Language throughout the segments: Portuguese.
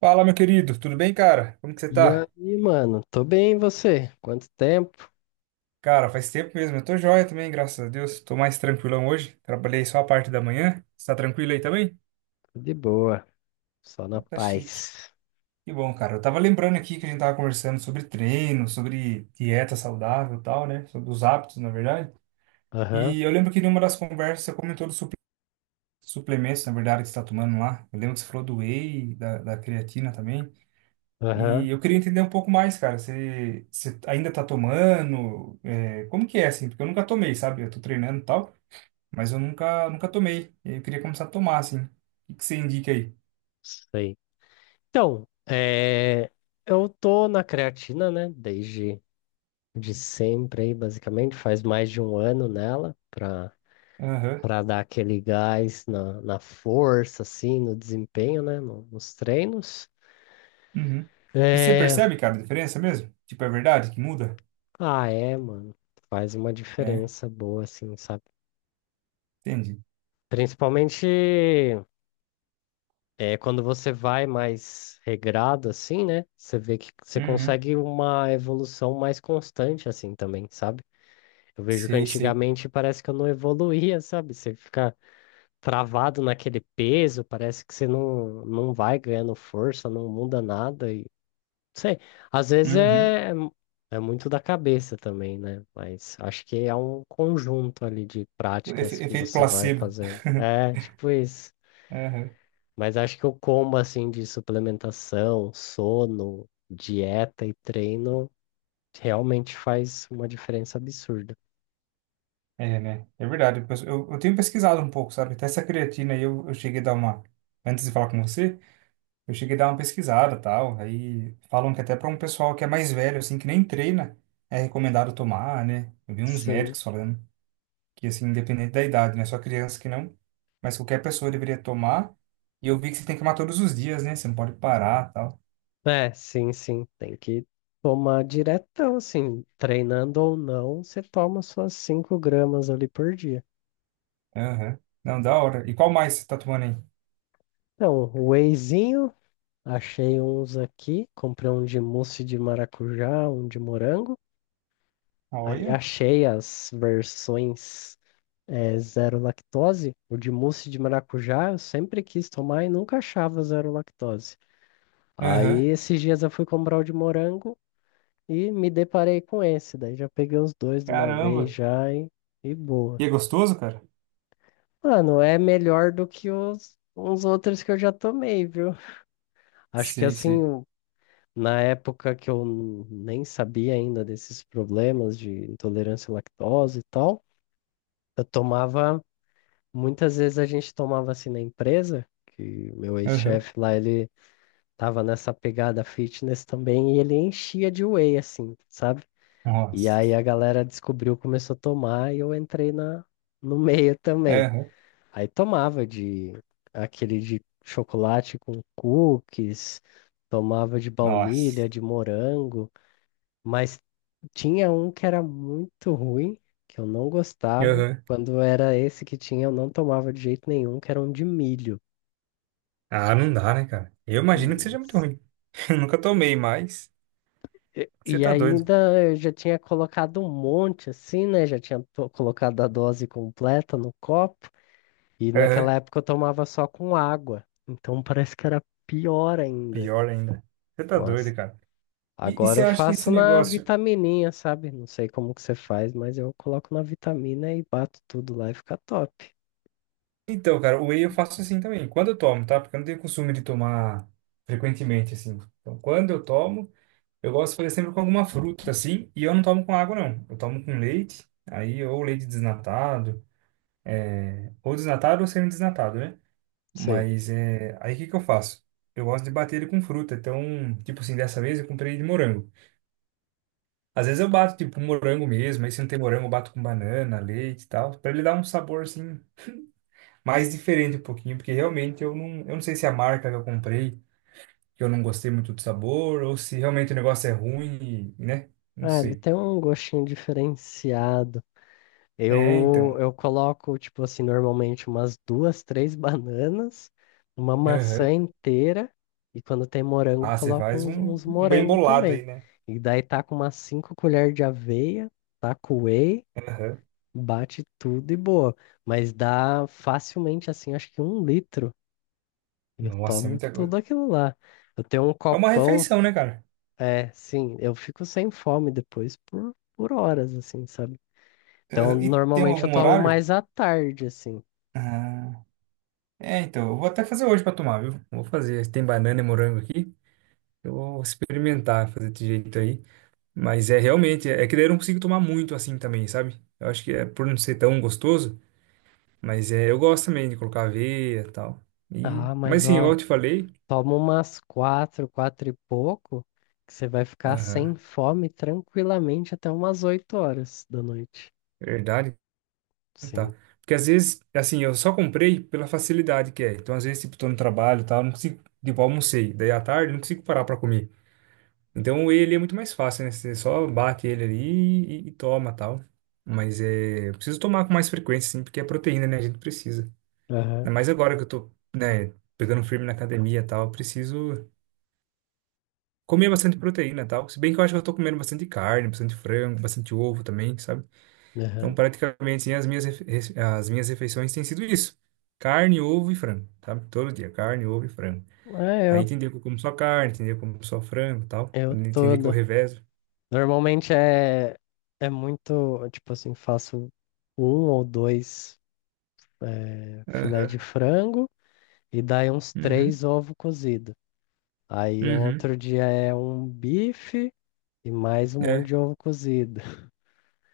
Fala, meu querido, tudo bem, cara? Como que você E tá? aí, mano? Tô bem, e você? Quanto tempo? Cara, faz tempo mesmo, eu tô joia também, graças a Deus. Tô mais tranquilão hoje, trabalhei só a parte da manhã. Você tá tranquilo aí também? De boa, só na Então tá chique. paz. Que bom, cara. Eu tava lembrando aqui que a gente tava conversando sobre treino, sobre dieta saudável e tal, né? Sobre os hábitos, na verdade. Aham, E eu lembro que numa das conversas você comentou dos suplementos, na verdade, que você tá tomando lá. Eu lembro que você falou do whey, da creatina também. aham, E eu queria entender um pouco mais, cara. Você ainda tá tomando? É, como que é, assim? Porque eu nunca tomei, sabe? Eu tô treinando e tal, mas eu nunca, nunca tomei. E aí eu queria começar a tomar, assim. O que que você indica aí? sei. Então, eu tô na creatina, né? Desde de sempre aí, basicamente. Faz mais de 1 ano nela, Aham. pra dar aquele gás na força, assim, no desempenho, né? Nos treinos. Uhum. E você É... percebe, cara, a diferença mesmo? Tipo, é verdade que muda? Ah, é, mano. Faz uma É, diferença boa, assim, sabe? entendi. Principalmente. É, quando você vai mais regrado assim, né? Você vê que você Uhum. consegue uma evolução mais constante assim também, sabe? Eu vejo que Sei, sei. antigamente parece que eu não evoluía, sabe? Você fica travado naquele peso, parece que você não vai ganhando força, não muda nada e não sei. Às vezes Uhum. é, é muito da cabeça também, né? Mas acho que é um conjunto ali de práticas que Efeito você vai placebo. fazendo. É, tipo isso. Aham. Mas acho que o combo assim de suplementação, sono, dieta e treino realmente faz uma diferença absurda. É, né? É verdade. Eu tenho pesquisado um pouco, sabe? Até essa creatina aí eu cheguei a dar uma. Antes de falar com você. Eu cheguei a dar uma pesquisada, tal, aí falam que até para um pessoal que é mais velho, assim, que nem treina, é recomendado tomar, né? Eu vi uns Sim, médicos falando que, assim, independente da idade, né? Só criança que não, mas qualquer pessoa deveria tomar. E eu vi que você tem que tomar todos os dias, né? Você não pode parar, tal. Sim. Tem que tomar diretão, assim, treinando ou não, você toma suas 5 gramas ali por dia. Aham. Não, da hora. E qual mais você tá tomando aí? Então, um wheyzinho, achei uns aqui, comprei um de mousse de maracujá, um de morango. Aí Olha. achei as versões zero lactose, o de mousse de maracujá eu sempre quis tomar e nunca achava zero lactose. Aí Aham. esses dias eu fui comprar o de morango e me deparei com esse, daí já peguei os dois de uma vez Caramba. já e boa. E é gostoso, cara? Mano, é melhor do que os uns outros que eu já tomei, viu? Acho que Sei, assim, sei. Na época que eu nem sabia ainda desses problemas de intolerância à lactose e tal, eu tomava muitas vezes. A gente tomava assim na empresa, que meu Aham. ex-chefe lá, ele tava nessa pegada fitness também, e ele enchia de whey, assim, sabe? E aí Nossa. a galera descobriu, começou a tomar, e eu entrei no meio também. Aham. Aí tomava de aquele de chocolate com cookies, tomava de Nossa. baunilha, de morango. Mas tinha um que era muito ruim, que eu não gostava. Aham. Quando era esse que tinha, eu não tomava de jeito nenhum, que era um de milho. Ah, não dá, né, cara? Eu imagino que seja muito Nossa. ruim. Eu nunca tomei, mas E, você e tá doido. ainda eu já tinha colocado um monte assim, né? Já tinha colocado a dose completa no copo. E Aham. naquela época eu tomava só com água. Então parece que era pior ainda. Pior ainda. Você tá Nossa. doido, cara. E Agora você eu acha que esse faço na negócio. vitamininha, sabe? Não sei como que você faz, mas eu coloco na vitamina e bato tudo lá e fica top. Então, cara, o whey eu faço assim também. Quando eu tomo, tá? Porque eu não tenho costume de tomar frequentemente, assim. Então, quando eu tomo, eu gosto de fazer sempre com alguma fruta, assim. E eu não tomo com água, não. Eu tomo com leite. Aí, ou leite desnatado. É... Ou desnatado ou semi-desnatado, né? Sim. Mas é. Aí o que que eu faço? Eu gosto de bater ele com fruta. Então, tipo assim, dessa vez eu comprei de morango. Às vezes eu bato, tipo, com morango mesmo. Aí se não tem morango, eu bato com banana, leite e tal. Pra ele dar um sabor, assim, mais diferente um pouquinho. Porque realmente eu não sei se é a marca que eu comprei, que eu não gostei muito do sabor, ou se realmente o negócio é ruim, e, né? Não É, ele sei. tem um gostinho diferenciado. É, Eu, então. eu coloco, tipo assim, normalmente umas duas, três bananas, uma maçã Aham. inteira, e quando tem morango, Ah, você coloco faz uns, um, uns um bem morango bolado aí, também. né? E daí tá com umas cinco colheres de aveia, tá com whey, Aham. bate tudo e boa. Mas dá facilmente, assim, acho que 1 litro. E eu Nossa, é tomo muita tudo coisa. aquilo lá. Eu tenho um É uma copão, refeição, né, cara? é, sim, eu fico sem fome depois por horas, assim, sabe? Então, Aham. E tem normalmente eu algum tomo horário? mais à tarde, assim. Ah. É, então, eu vou até fazer hoje pra tomar, viu? Vou fazer. Tem banana e morango aqui. Eu vou experimentar fazer desse jeito aí. Mas é realmente, é que daí eu não consigo tomar muito assim também, sabe? Eu acho que é por não ser tão gostoso, mas é, eu gosto também de colocar aveia e tal. E, Ah, mas mas assim, igual ó, eu te falei, toma umas quatro, quatro e pouco, que você vai ficar sem aham, fome tranquilamente até umas 8 horas da noite. verdade, Sim. tá. Porque às vezes, assim, eu só comprei pela facilidade que é. Então, às vezes, tipo, tô no trabalho e tal, não consigo, tipo, almocei. Daí à tarde, não consigo parar pra comer. Então ele é muito mais fácil, né? Você só bate ele ali e toma tal. Mas é, eu preciso tomar com mais frequência, sim, porque é proteína, né? A gente precisa. Aham, Ainda mais agora que eu tô, né, pegando firme na academia e tal, eu preciso comer bastante proteína e tal. Se bem que eu acho que eu tô comendo bastante carne, bastante frango, bastante ovo também, sabe? Então aham. praticamente assim, as minhas, as minhas refeições têm sido isso: carne, ovo e frango, sabe? Todo dia, carne, ovo e frango. É Aí tem dia que eu como só carne, tem dia que eu como só frango e tal. eu Tem dia que eu todo. revezo. Normalmente é muito, tipo assim, faço um ou dois filé de Aham. frango e daí uns Uhum. três ovos cozidos. Aí Uhum. outro dia é um bife e mais um monte É, de ovo cozido.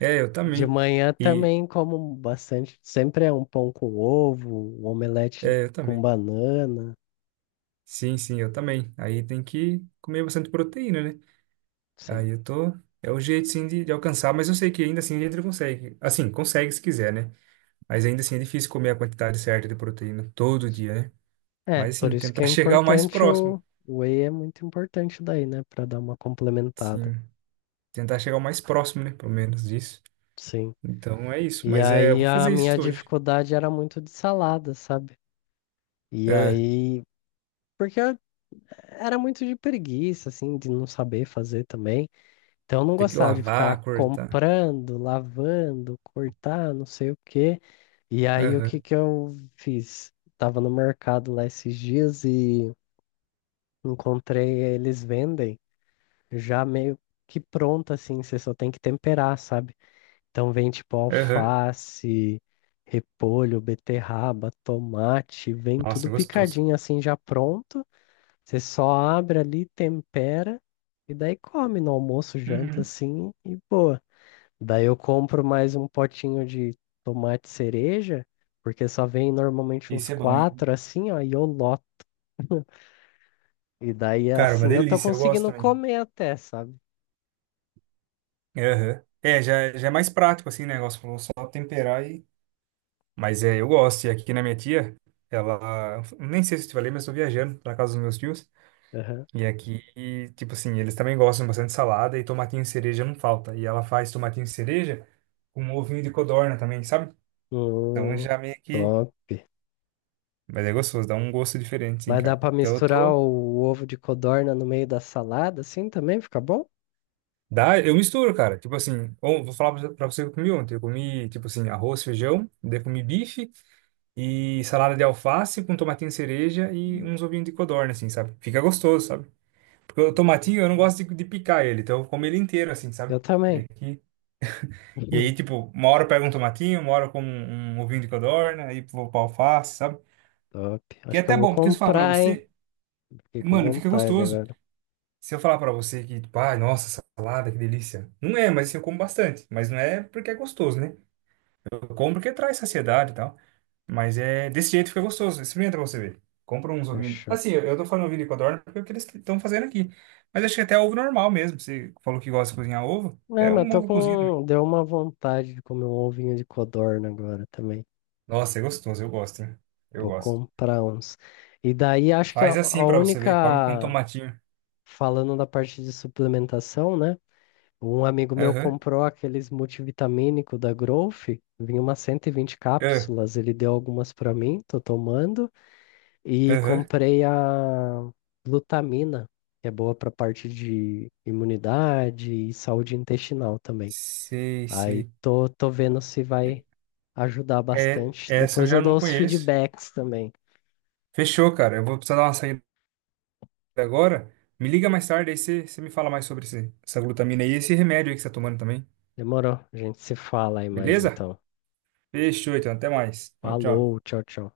eu De também. manhã E também como bastante. Sempre é um pão com ovo, um omelete eu com também. banana. Sim, sim, eu também. Aí tem que comer bastante proteína, né? Sim. Aí eu tô. É o jeito sim de alcançar, mas eu sei que ainda assim a gente consegue. Assim, consegue se quiser, né? Mas ainda assim é difícil comer a quantidade certa de proteína todo dia, né? É, Mas por assim, isso que é tentar chegar o mais importante próximo. o whey é muito importante daí, né? Pra dar uma complementada. Sim, tentar chegar o mais próximo, né? Pelo menos disso. Sim. Então é isso. E Mas é, eu aí vou a fazer minha isso hoje. dificuldade era muito de salada, sabe? E Ah, aí. Porque eu era muito de preguiça, assim, de não saber fazer também. Então eu não tem que gostava de ficar lavar, cortar. comprando, lavando, cortar, não sei o quê. E aí o que Aham, que eu fiz? Tava no mercado lá esses dias e encontrei, eles vendem já meio que pronto assim, você só tem que temperar, sabe? Então vem tipo aham. alface, repolho, beterraba, tomate, vem Nossa, é tudo gostoso. picadinho assim já pronto. Você só abre ali, tempera e daí come no almoço, janta Uhum. assim e boa. Daí eu compro mais um potinho de tomate cereja, porque só vem normalmente uns Esse é bom, hein? quatro assim, ó, e eu loto. E daí Cara, uma assim eu tô delícia, eu gosto conseguindo também. comer até, sabe? Aham. É, já, já é mais prático assim o negócio, falou só temperar e. Mas é, eu gosto. E aqui na minha tia, ela. Nem sei se eu te falei, mas eu tô viajando pra casa dos meus tios. Aham. E aqui, e, tipo assim, eles também gostam bastante de salada e tomatinho e cereja não falta. E ela faz tomatinho e cereja com um ovinho de codorna também, sabe? Então Hum, já meio que. top. Mas é gostoso, dá um gosto diferente, sim, Mas dá cara. pra Então eu misturar tô. o ovo de codorna no meio da salada, assim também fica bom? Dá, eu misturo, cara. Tipo assim, vou falar pra você o que eu comi ontem. Eu comi, tipo assim, arroz, feijão, daí comi bife e salada de alface com tomatinho cereja e uns ovinhos de codorna, assim, sabe? Fica gostoso, sabe? Porque o tomatinho eu não Hum. gosto de picar ele, então eu como ele inteiro, assim, sabe? Eu E, também. aqui... e aí, tipo, uma hora eu pego um tomatinho, uma hora eu como um ovinho de codorna, aí vou pra alface, sabe? Top. Que é Acho que eu até vou bom, porque se eu falar pra comprar, hein? você, Fiquei com mano, fica vontade gostoso. agora. Se eu falar pra você que, tipo, ai, nossa, salada, que delícia. Não é, mas assim, eu como bastante. Mas não é porque é gostoso, né? Eu compro porque traz saciedade e tal. Mas é desse jeito fica gostoso. Experimenta pra você ver. Compra uns ovinhos. Fechou. Assim, eu tô falando ovinho de codorna porque é o que eles estão fazendo aqui. Mas acho que até ovo normal mesmo. Você falou que gosta de cozinhar ovo. É, Até mas um tô ovo cozido. com. Deu uma vontade de comer um ovinho de codorna agora também. Nossa, é gostoso. Eu gosto, hein? Eu Vou gosto. comprar uns. E daí acho que Faz assim a pra você ver. Come com única, tomatinho. falando da parte de suplementação, né? Um amigo meu Aham. comprou aqueles multivitamínico da Growth, vinha umas cento e vinte Ah. cápsulas, ele deu algumas para mim, tô tomando, e Aham. comprei a glutamina, que é boa para parte de imunidade e saúde intestinal também. Sei, Aí sei. Tô vendo se É, vai ajudar bastante. essa eu Depois eu já dou não os conheço. feedbacks também. Fechou, cara. Eu vou precisar dar uma saída agora. Me liga mais tarde, aí você me fala mais sobre essa glutamina aí e esse remédio aí que você tá tomando também. Demorou. A gente se fala aí mais Beleza? então. Fechou, então. Até mais. Tchau, tchau. Falou, tchau, tchau.